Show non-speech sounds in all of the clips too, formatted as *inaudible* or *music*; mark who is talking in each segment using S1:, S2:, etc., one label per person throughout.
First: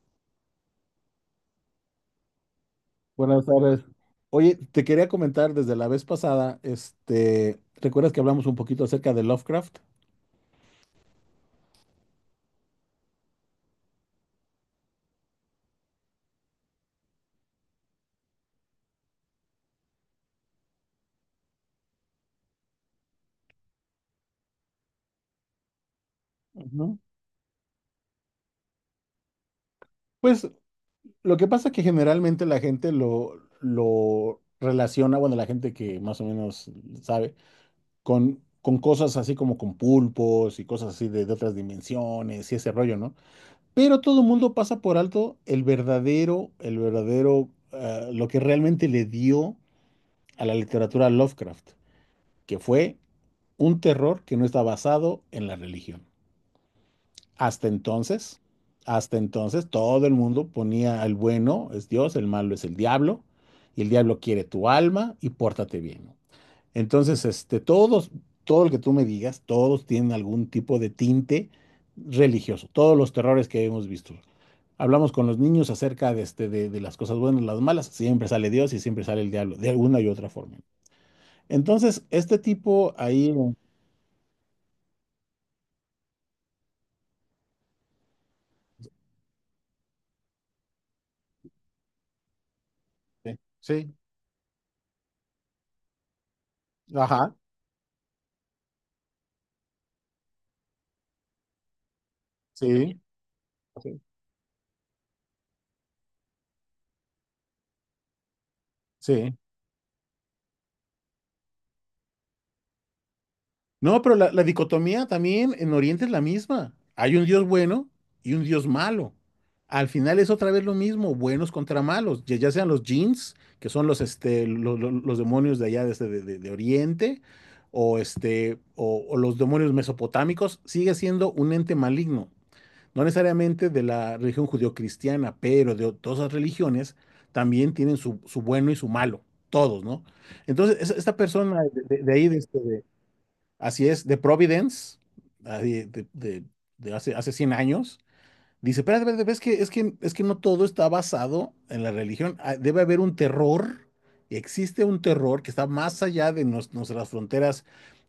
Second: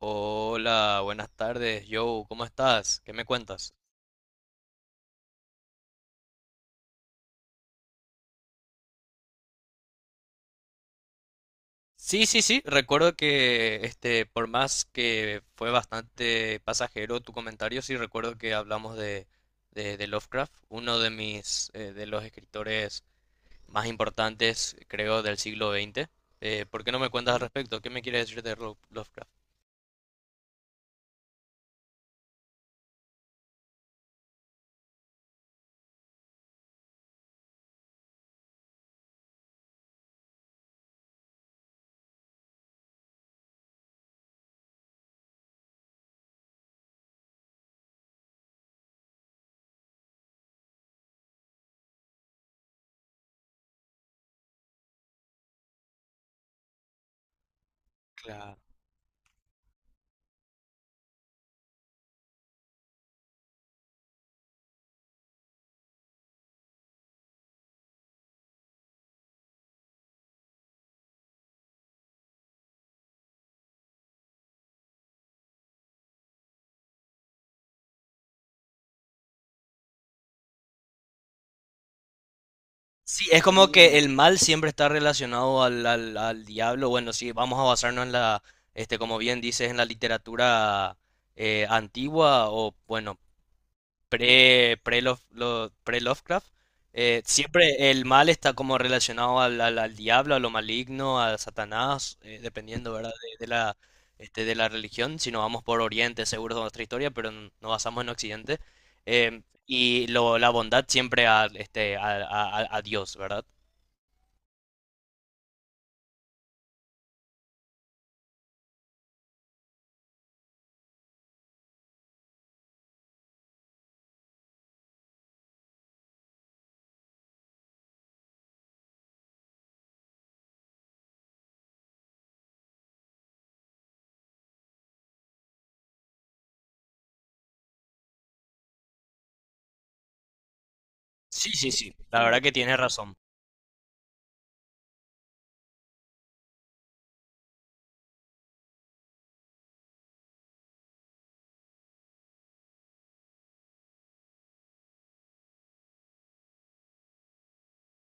S1: Hola, buenas tardes, Joe, ¿cómo estás? ¿Qué me
S2: Buenas
S1: cuentas?
S2: tardes. Oye, te quería comentar desde la vez pasada, ¿recuerdas que hablamos un poquito acerca de Lovecraft?
S1: Sí, sí, sí, recuerdo que este, por más que fue bastante pasajero tu comentario, sí recuerdo que hablamos de, de Lovecraft, uno de mis, de los escritores más importantes, creo, del siglo XX. ¿Por qué
S2: Ujú.
S1: no me cuentas al respecto? ¿Qué me quieres decir de Lovecraft?
S2: Pues lo que pasa es que generalmente la gente lo relaciona, bueno, la gente que más o menos sabe, con cosas así como con pulpos y cosas así de otras dimensiones y ese rollo, ¿no? Pero todo el mundo pasa por alto el verdadero, lo que realmente le dio a la literatura Lovecraft, que fue un terror que no está basado en la religión. Hasta entonces,
S1: Claro.
S2: hasta entonces todo el mundo ponía el bueno es Dios, el malo es el diablo, y el diablo quiere tu alma y pórtate bien, ¿no? Entonces, todo lo que tú me digas, todos tienen algún tipo de tinte religioso, todos los terrores que hemos visto. Hablamos con los niños acerca de, de las cosas buenas, las malas, siempre sale Dios y siempre sale el diablo, de alguna y otra forma. Entonces, este tipo
S1: Sí,
S2: ahí,
S1: es como que el mal siempre está relacionado al diablo. Bueno, sí, vamos a basarnos en la, este, como bien dices, en la literatura antigua o, bueno,
S2: sí,
S1: pre Lovecraft.
S2: ajá,
S1: Siempre el mal está como relacionado al diablo, a lo maligno, a Satanás, dependiendo,
S2: sí,
S1: ¿verdad? De la, este, de la religión. Si nos vamos por Oriente, seguro es nuestra historia, pero nos basamos en Occidente.
S2: sí.
S1: Em, y lo, la bondad siempre a, este, a Dios, ¿verdad?
S2: No, pero la dicotomía también en Oriente es la misma. Hay un Dios bueno y un Dios malo. Al final es otra vez lo mismo, buenos contra malos, ya, ya sean los jinns, que son los, este, los demonios de allá de, de Oriente, o, este, o los demonios mesopotámicos, sigue siendo un ente maligno. No necesariamente de la religión judeocristiana, pero de todas las religiones también tienen su, su bueno y su malo, todos, ¿no? Entonces, esta
S1: Sí,
S2: persona
S1: sí, sí,
S2: de, de
S1: la
S2: ahí, de,
S1: verdad que
S2: este,
S1: tienes
S2: de...
S1: razón.
S2: Así es, de Providence, ah, de, de hace, hace 100 años. Dice, pero es que no todo está basado en la religión. Ah, debe haber un terror, existe un terror que está más allá de nuestras fronteras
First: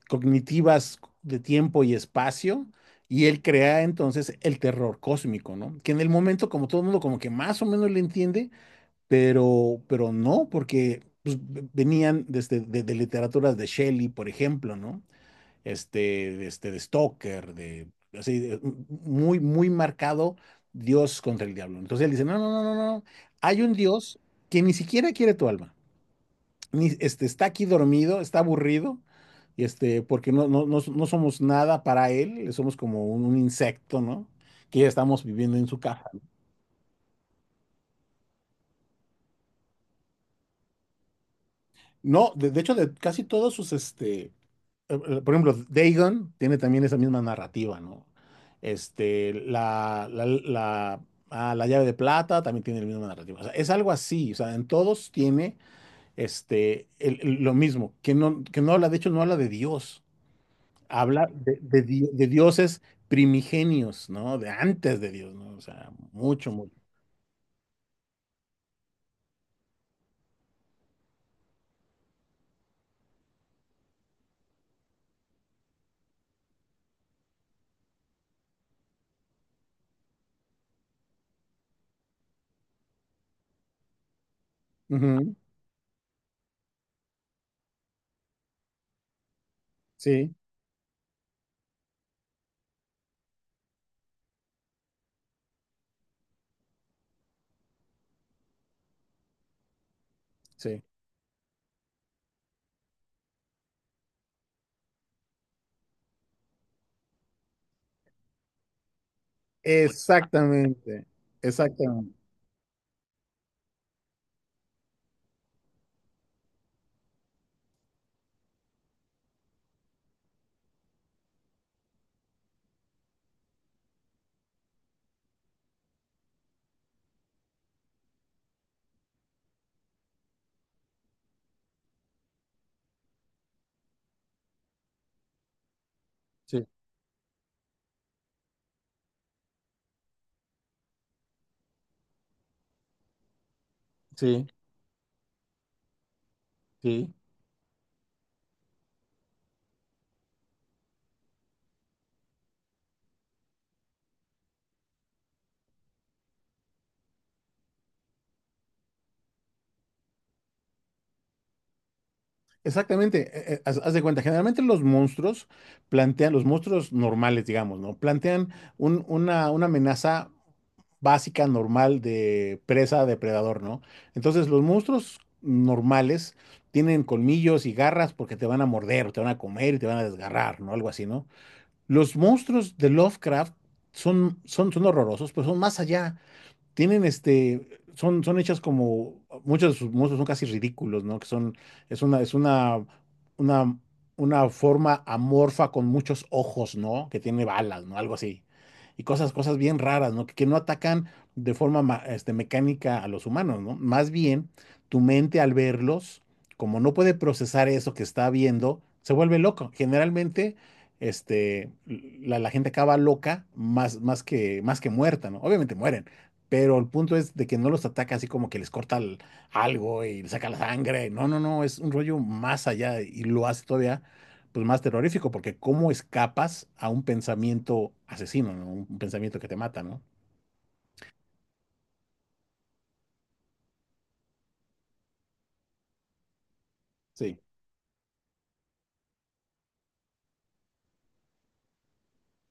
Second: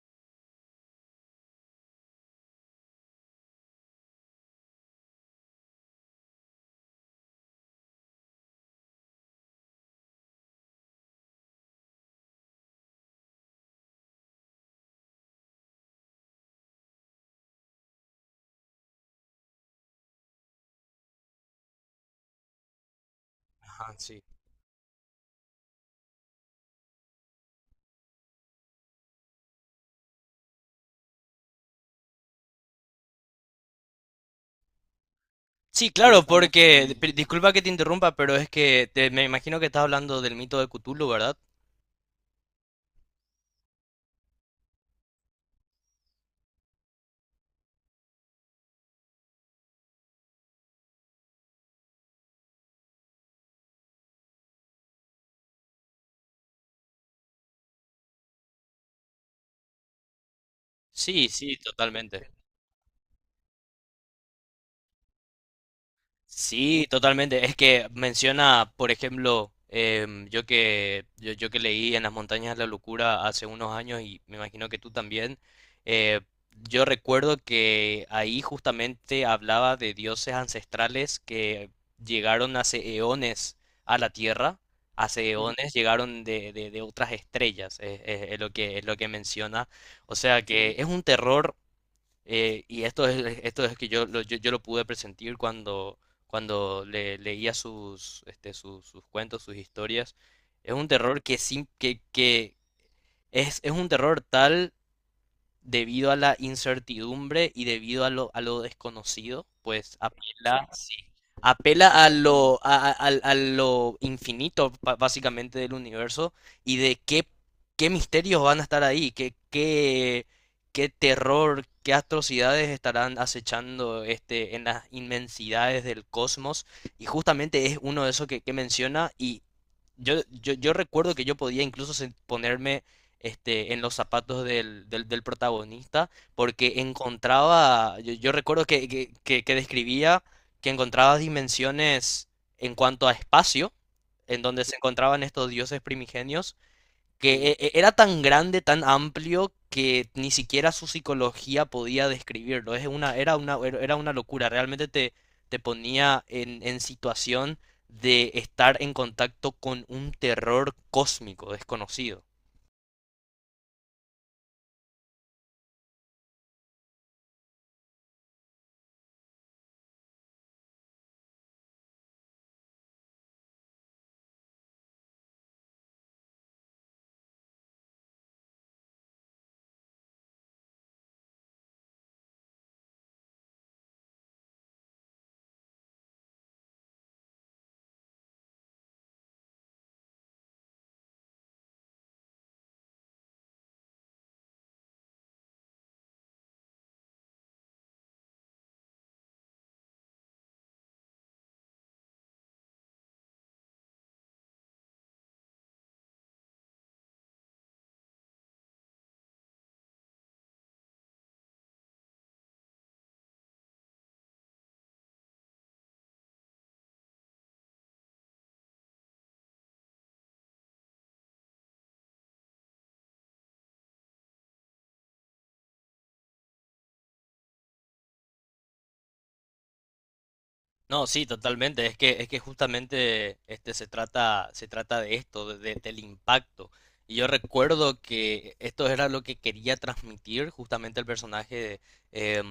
S2: cognitivas de tiempo y espacio, y él crea entonces el terror cósmico, ¿no? Que en el momento, como todo el mundo, como que más o menos le entiende, pero no, porque pues, venían desde, de literaturas de Shelley, por ejemplo, ¿no? De Stoker, de, así, muy, muy marcado Dios contra el diablo. Entonces él dice, no, no, no, no, no, no, hay un
S1: Ajá,
S2: Dios
S1: sí.
S2: que ni siquiera quiere tu alma, ni, este, está aquí dormido, está aburrido, y este, porque no, no, no, no somos nada para él, somos como un insecto, ¿no? Que ya estamos viviendo en su
S1: Sí,
S2: caja.
S1: claro, porque, disculpa que te interrumpa, pero es que me imagino que estás hablando del mito de Cthulhu, ¿verdad?
S2: No, de hecho, de casi todos sus, este, por ejemplo, Dagon tiene también esa misma narrativa, ¿no? Este, la ah, la llave de plata también tiene la misma narrativa. O sea, es algo así, o sea, en todos tiene este, lo mismo, que no habla, de hecho, no habla de Dios, habla
S1: Sí, sí,
S2: de, de
S1: totalmente.
S2: dioses primigenios, ¿no? De antes de Dios, ¿no? O sea, mucho, mucho.
S1: Sí, totalmente. Es que menciona, por ejemplo, em, yo que leí En las montañas de la locura hace unos años y me imagino que tú también, eh, yo recuerdo que ahí justamente hablaba de dioses ancestrales que llegaron hace eones a la Tierra, hace
S2: Ujú,
S1: Ujú. Eones llegaron de, de otras estrellas, es lo que menciona. O
S2: sí,
S1: sea que es un terror y esto es que yo lo pude presentir cuando, cuando leía sus, este, sus cuentos, sus historias. Es
S2: sí.
S1: un terror que, sin, que es un terror tal debido a la incertidumbre y debido a lo desconocido, pues apela
S2: Exactamente,
S1: apela a
S2: exactamente.
S1: lo, a lo infinito básicamente del universo y de qué, qué misterios van a estar ahí, qué, qué, qué terror, qué atrocidades estarán acechando este, en las inmensidades del cosmos. Y justamente es uno de esos que menciona y yo recuerdo que yo podía incluso ponerme... Este, en los zapatos del protagonista,
S2: Sí,
S1: porque encontraba, yo recuerdo que describía que encontraba dimensiones en cuanto a espacio, en
S2: sí,
S1: donde se encontraban estos dioses primigenios,
S2: sí.
S1: que era tan grande, tan amplio, que ni siquiera su psicología podía describirlo. Era una locura, realmente te, te ponía en situación de estar en contacto con un terror cósmico desconocido.
S2: Exactamente, haz, haz de cuenta, generalmente los monstruos plantean, los monstruos normales, digamos, ¿no? Plantean una amenaza básica, normal de presa, depredador, ¿no? Entonces los monstruos normales tienen colmillos y garras porque te van a morder, te van a comer y te van a desgarrar, ¿no? Algo así, ¿no? Los monstruos de Lovecraft son horrorosos, pero son más allá, tienen este, son, son hechas como, muchos de sus monstruos son casi ridículos, ¿no? Que son, es una, es una, una, una forma amorfa con muchos ojos, ¿no? Que tiene balas, ¿no? Algo así. Y cosas, cosas bien raras, ¿no? Que no atacan de forma mecánica a los humanos, ¿no? Más bien, tu mente al verlos, como no puede procesar eso que está viendo, se vuelve loco. Generalmente, este, la gente acaba loca más, más que muerta, ¿no? Obviamente mueren, pero el punto es de que no los ataca así como que les corta algo y les saca la sangre. No, no, no, es un rollo más allá y lo hace todavía pues más terrorífico porque cómo escapas a un pensamiento asesino, ¿no? Un pensamiento que te mata, ¿no?
S1: No, sí, totalmente. Es que justamente este se trata de esto, del impacto. Y yo
S2: Sí.
S1: recuerdo que esto era lo que quería transmitir justamente el personaje, eh,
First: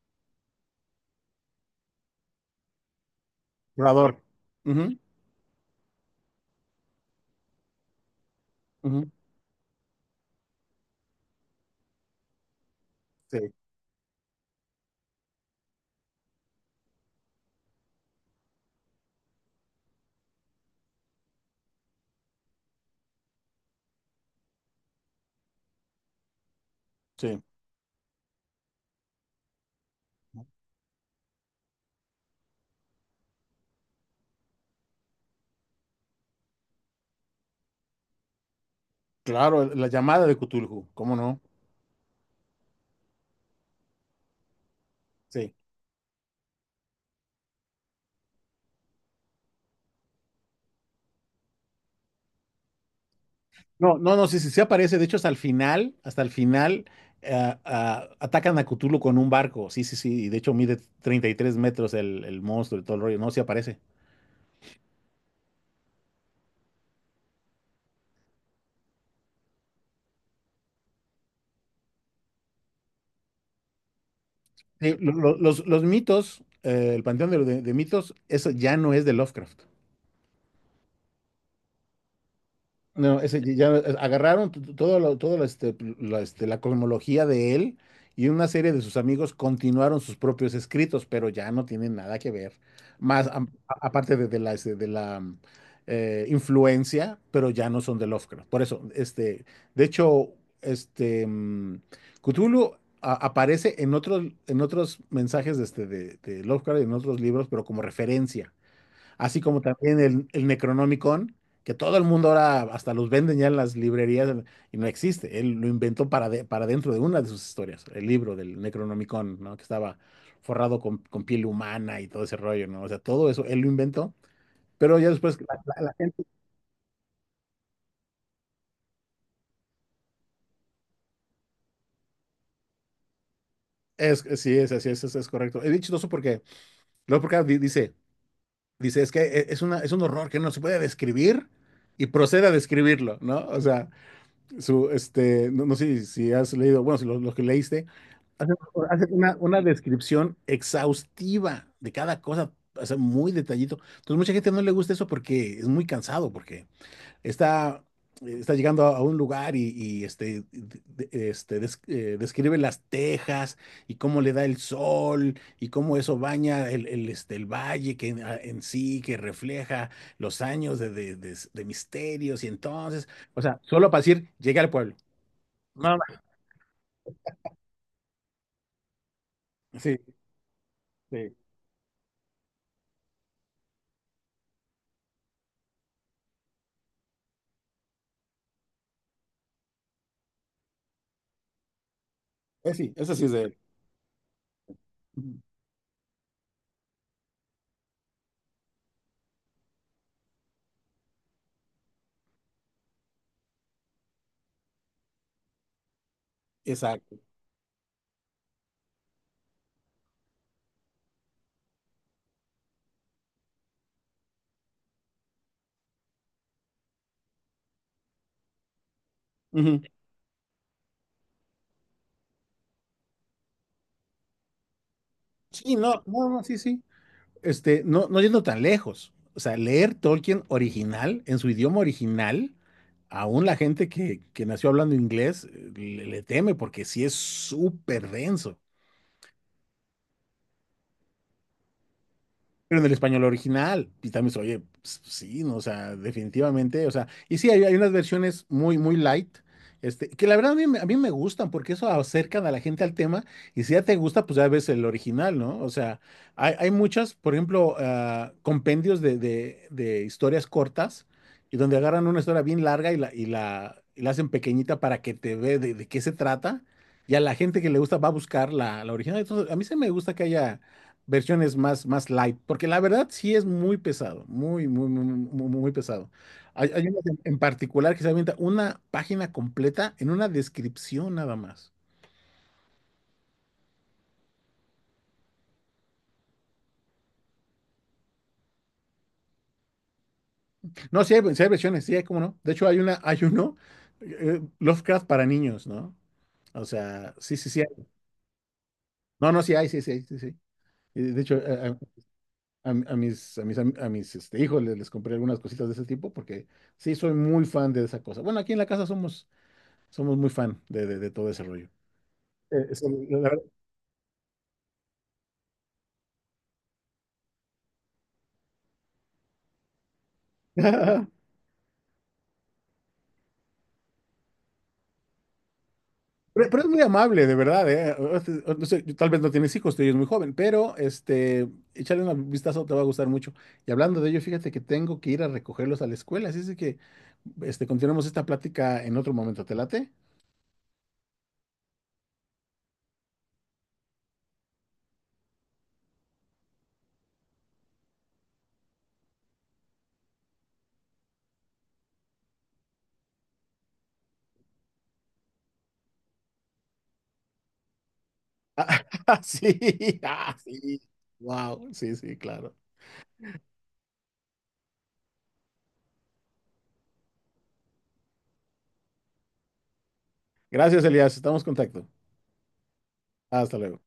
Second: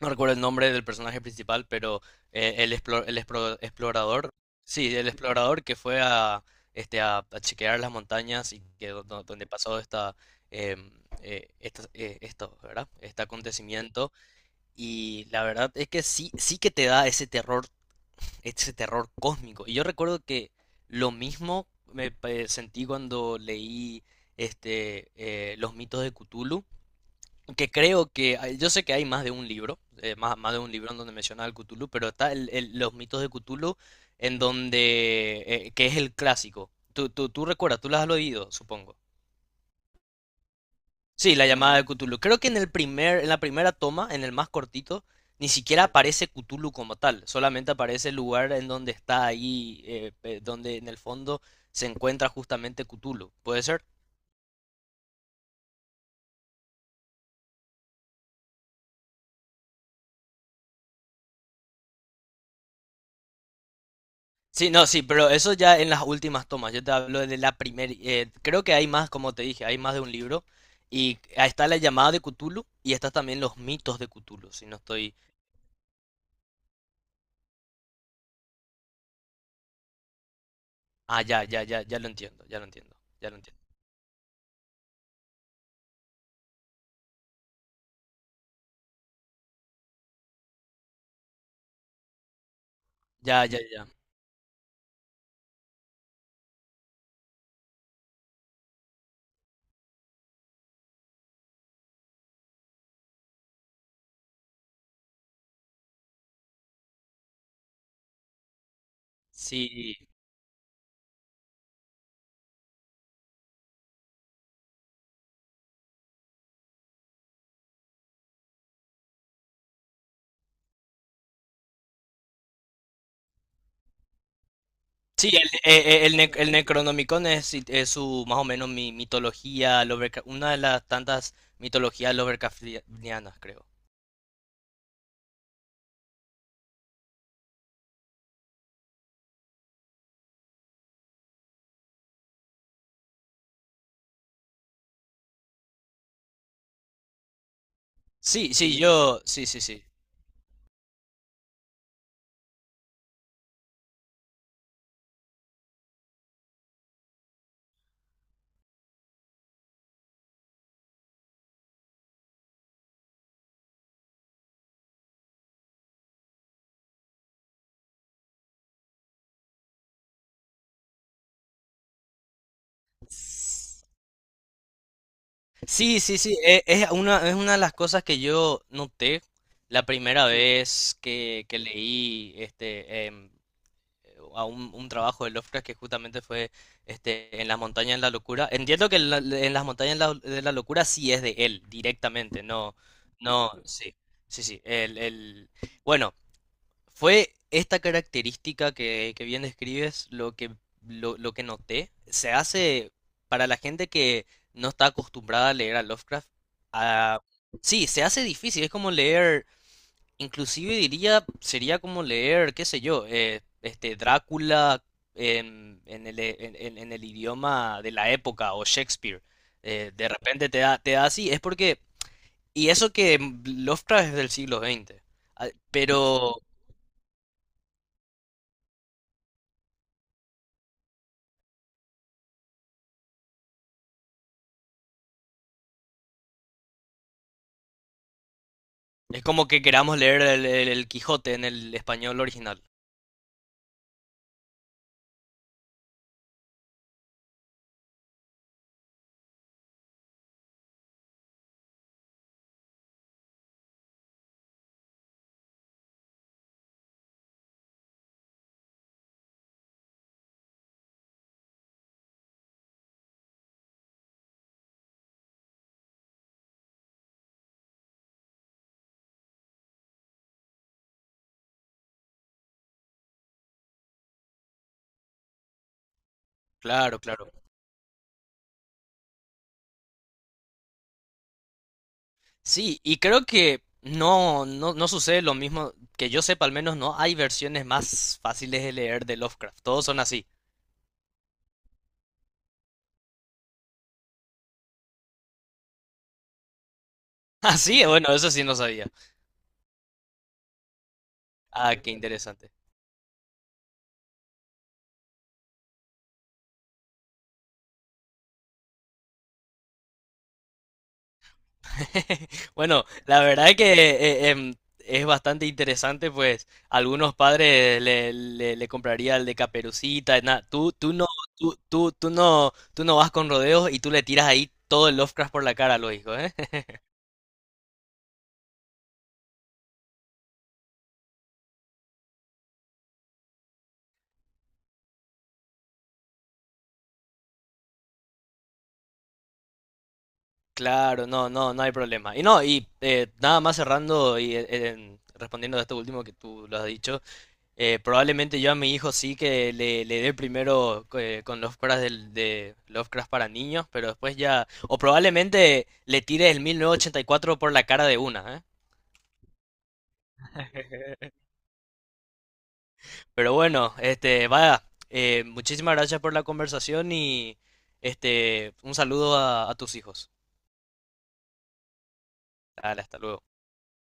S1: no recuerdo el nombre del personaje principal, pero el,
S2: Curador.
S1: explorador, sí,
S2: Ujú,
S1: el explorador que fue a, este, a chequear las montañas y que
S2: ujú,
S1: donde pasó esta, em, esto, ¿verdad? Este
S2: sí,
S1: acontecimiento. Y la verdad es que sí, sí que te da ese terror cósmico. Y yo recuerdo que lo mismo me sentí cuando leí este, Los mitos de Cthulhu,
S2: sí.
S1: que creo que, yo sé que hay más de un libro, más, más de un libro en donde menciona al Cthulhu, pero está Los mitos de Cthulhu, en donde, que es el clásico. Tú recuerdas, tú las has oído, supongo.
S2: Claro, la llamada de Cthulhu, ¿cómo
S1: Sí,
S2: no?
S1: la llamada de Cthulhu. Creo que en el primer, en la primera toma, en el más cortito, ni
S2: Sí.
S1: siquiera aparece Cthulhu como tal. Solamente aparece el lugar en donde está ahí, donde en el fondo se encuentra justamente Cthulhu. ¿Puede ser?
S2: No, no, no, sí, sí, sí aparece. De hecho, hasta el final, ah, ah, atacan a Cthulhu con un barco. Sí, sí, sí. Y de hecho, mide 33 metros el monstruo y todo el rollo. No, sí aparece.
S1: Sí, no, sí, pero eso ya en las últimas tomas. Yo te hablo de la primera. Creo que hay más, como te dije, hay más de un libro. Y ahí está la llamada de Cthulhu y están también los mitos de Cthulhu. Si no
S2: Sí,
S1: estoy.
S2: los mitos, el panteón de, de mitos, eso ya no es de Lovecraft.
S1: Ah, ya, ya, ya, ya lo entiendo, ya lo entiendo,
S2: No,
S1: ya lo
S2: ese
S1: entiendo.
S2: ya agarraron todo lo, este, la cosmología de él y una serie de sus amigos continuaron sus propios escritos, pero ya no tienen nada que ver. Más
S1: Ya, ya, ya.
S2: aparte de la, este, de la mm, influencia, pero ya no son de Lovecraft. Por eso, este, de hecho, este mm, Cthulhu aparece en otros mensajes de, este, de Lovecraft y en otros libros, pero como referencia así como
S1: Sí.
S2: también el Necronomicon, que todo el mundo ahora hasta los venden ya en las librerías y no existe. Él lo inventó para, para dentro de una de sus historias, el libro del Necronomicon, ¿no? Que estaba forrado con piel humana y todo ese rollo, ¿no? O sea, todo eso él lo inventó. Pero ya
S1: Sí,
S2: después la, la
S1: el,
S2: gente
S1: el Necronomicon es su, más o menos, mi mitología, una de las tantas mitologías Lovecraftianas, creo.
S2: es, sí, es así, es correcto. Es dicho eso porque luego porque dice, dice, es que es una, es un horror que no se puede describir y procede a describirlo, ¿no? O sea, su, este, no, no sé si has leído, bueno, si lo, lo que leíste, hace,
S1: Sí, sí, sí.
S2: hace
S1: Yo, sí, sí,
S2: una
S1: sí.
S2: descripción exhaustiva de cada cosa, o sea, muy detallito. Entonces, mucha gente no le gusta eso porque es muy cansado, porque está, está llegando a un lugar y, este, describe las tejas y cómo le da el sol y cómo eso baña el, este, el valle que en, en sí, que refleja los años de, de misterios y entonces, o sea,
S1: S-
S2: solo para decir, llegué al pueblo. No,
S1: Sí,
S2: no,
S1: sí, sí, es una de las cosas que yo noté la
S2: sí,
S1: primera vez
S2: sí,
S1: que leí este, em, a un trabajo de Lovecraft que justamente fue este, en las montañas de la locura. Entiendo que en, en las montañas de la locura sí es de él, directamente,
S2: eh,
S1: no,
S2: sí, eso sí es de
S1: no,
S2: él.
S1: sí, sí, sí.
S2: Ujú.
S1: Bueno, fue esta característica que bien describes lo que, lo que noté. Se hace para la gente que no está acostumbrada a leer a Lovecraft,
S2: Exacto.
S1: a- sí, se hace difícil, es como leer inclusive diría, sería como leer, qué sé yo, este Drácula en el, e, en el idioma de la época o Shakespeare.
S2: Ujú.
S1: De repente te da así, es porque, y eso que Lovecraft es del siglo XX, ah,
S2: Sí, no, no,
S1: pero
S2: no, sí, sí. Este, no, no yendo tan lejos. O sea, leer Tolkien original, en su idioma original, aún la gente que nació hablando inglés le, le teme porque sí es súper denso.
S1: es como que queramos leer el, el Quijote en el español original.
S2: Pero en el español original, y también se oye, pues, pues, sí, no, o sea, definitivamente, o sea, y sí, hay unas versiones muy, muy light, este, que la verdad a mí, a mí me gustan, porque eso acercan a la gente al tema, y si ya te gusta, pues ya ves el original, ¿no? O sea, hay muchas, por ejemplo, ah, compendios de, de historias cortas, y donde agarran una historia bien larga y la hacen pequeñita para que te ve de qué se trata, y a la gente que le gusta va a buscar la, la original, entonces a mí se me gusta que haya versiones más, más light, porque la verdad sí es muy pesado, muy, muy, muy, muy, muy pesado. Hay una
S1: Claro, claro.
S2: en particular que se avienta una página completa en una descripción nada más.
S1: Sí, y creo que no, no, no sucede lo mismo, que yo sepa al menos no hay versiones más fáciles de leer de Lovecraft, todos son así.
S2: No, sí hay versiones, sí hay, cómo no. De hecho, hay una, hay uno, Lovecraft para niños, ¿no? O sea, sí,
S1: *laughs*
S2: sí,
S1: Ah,
S2: sí
S1: sí,
S2: hay.
S1: bueno, eso sí no sabía.
S2: No, no, sí hay, sí, sí, hay, sí, sí. Y de hecho,
S1: Ah, qué interesante.
S2: a mis, a mis este, hijos les, les compré algunas cositas de ese tipo porque sí soy muy fan de esa cosa. Bueno, aquí en la casa somos, somos muy fan de, de todo ese rollo.
S1: *laughs* Bueno,
S2: Eso, la
S1: la
S2: verdad.
S1: verdad es que em, es bastante interesante, pues algunos padres le compraría el de Caperucita, tú, tú no,
S2: *laughs*
S1: tú no, tú no vas con rodeos y tú le tiras ahí todo el Lovecraft por la cara a los hijos, ¿eh?
S2: Pero es muy
S1: *laughs*
S2: amable, de verdad, ¿eh? No sé, tal vez no tienes hijos, tú eres muy joven, pero este, échale un vistazo, te va a gustar mucho. Y hablando de ello, fíjate que tengo que ir a recogerlos a la escuela, así es de que este, continuemos esta plática en otro momento, ¿te late?
S1: Claro, no, no, no hay problema. Y no, y nada más cerrando y respondiendo a esto último que tú lo has dicho, eh, probablemente yo a mi hijo sí que le dé primero con Lovecraft de Lovecraft para niños, pero después ya... O probablemente le tire el 1984 por la cara de una,
S2: *laughs* Sí, ah, sí,
S1: ¿eh? *laughs*
S2: wow, sí, sí, claro.
S1: Pero bueno, este, vaya, muchísimas gracias por la conversación y este, un saludo a tus hijos.
S2: Gracias, Elías, estamos en contacto.
S1: Dale, hasta luego.
S2: Hasta luego.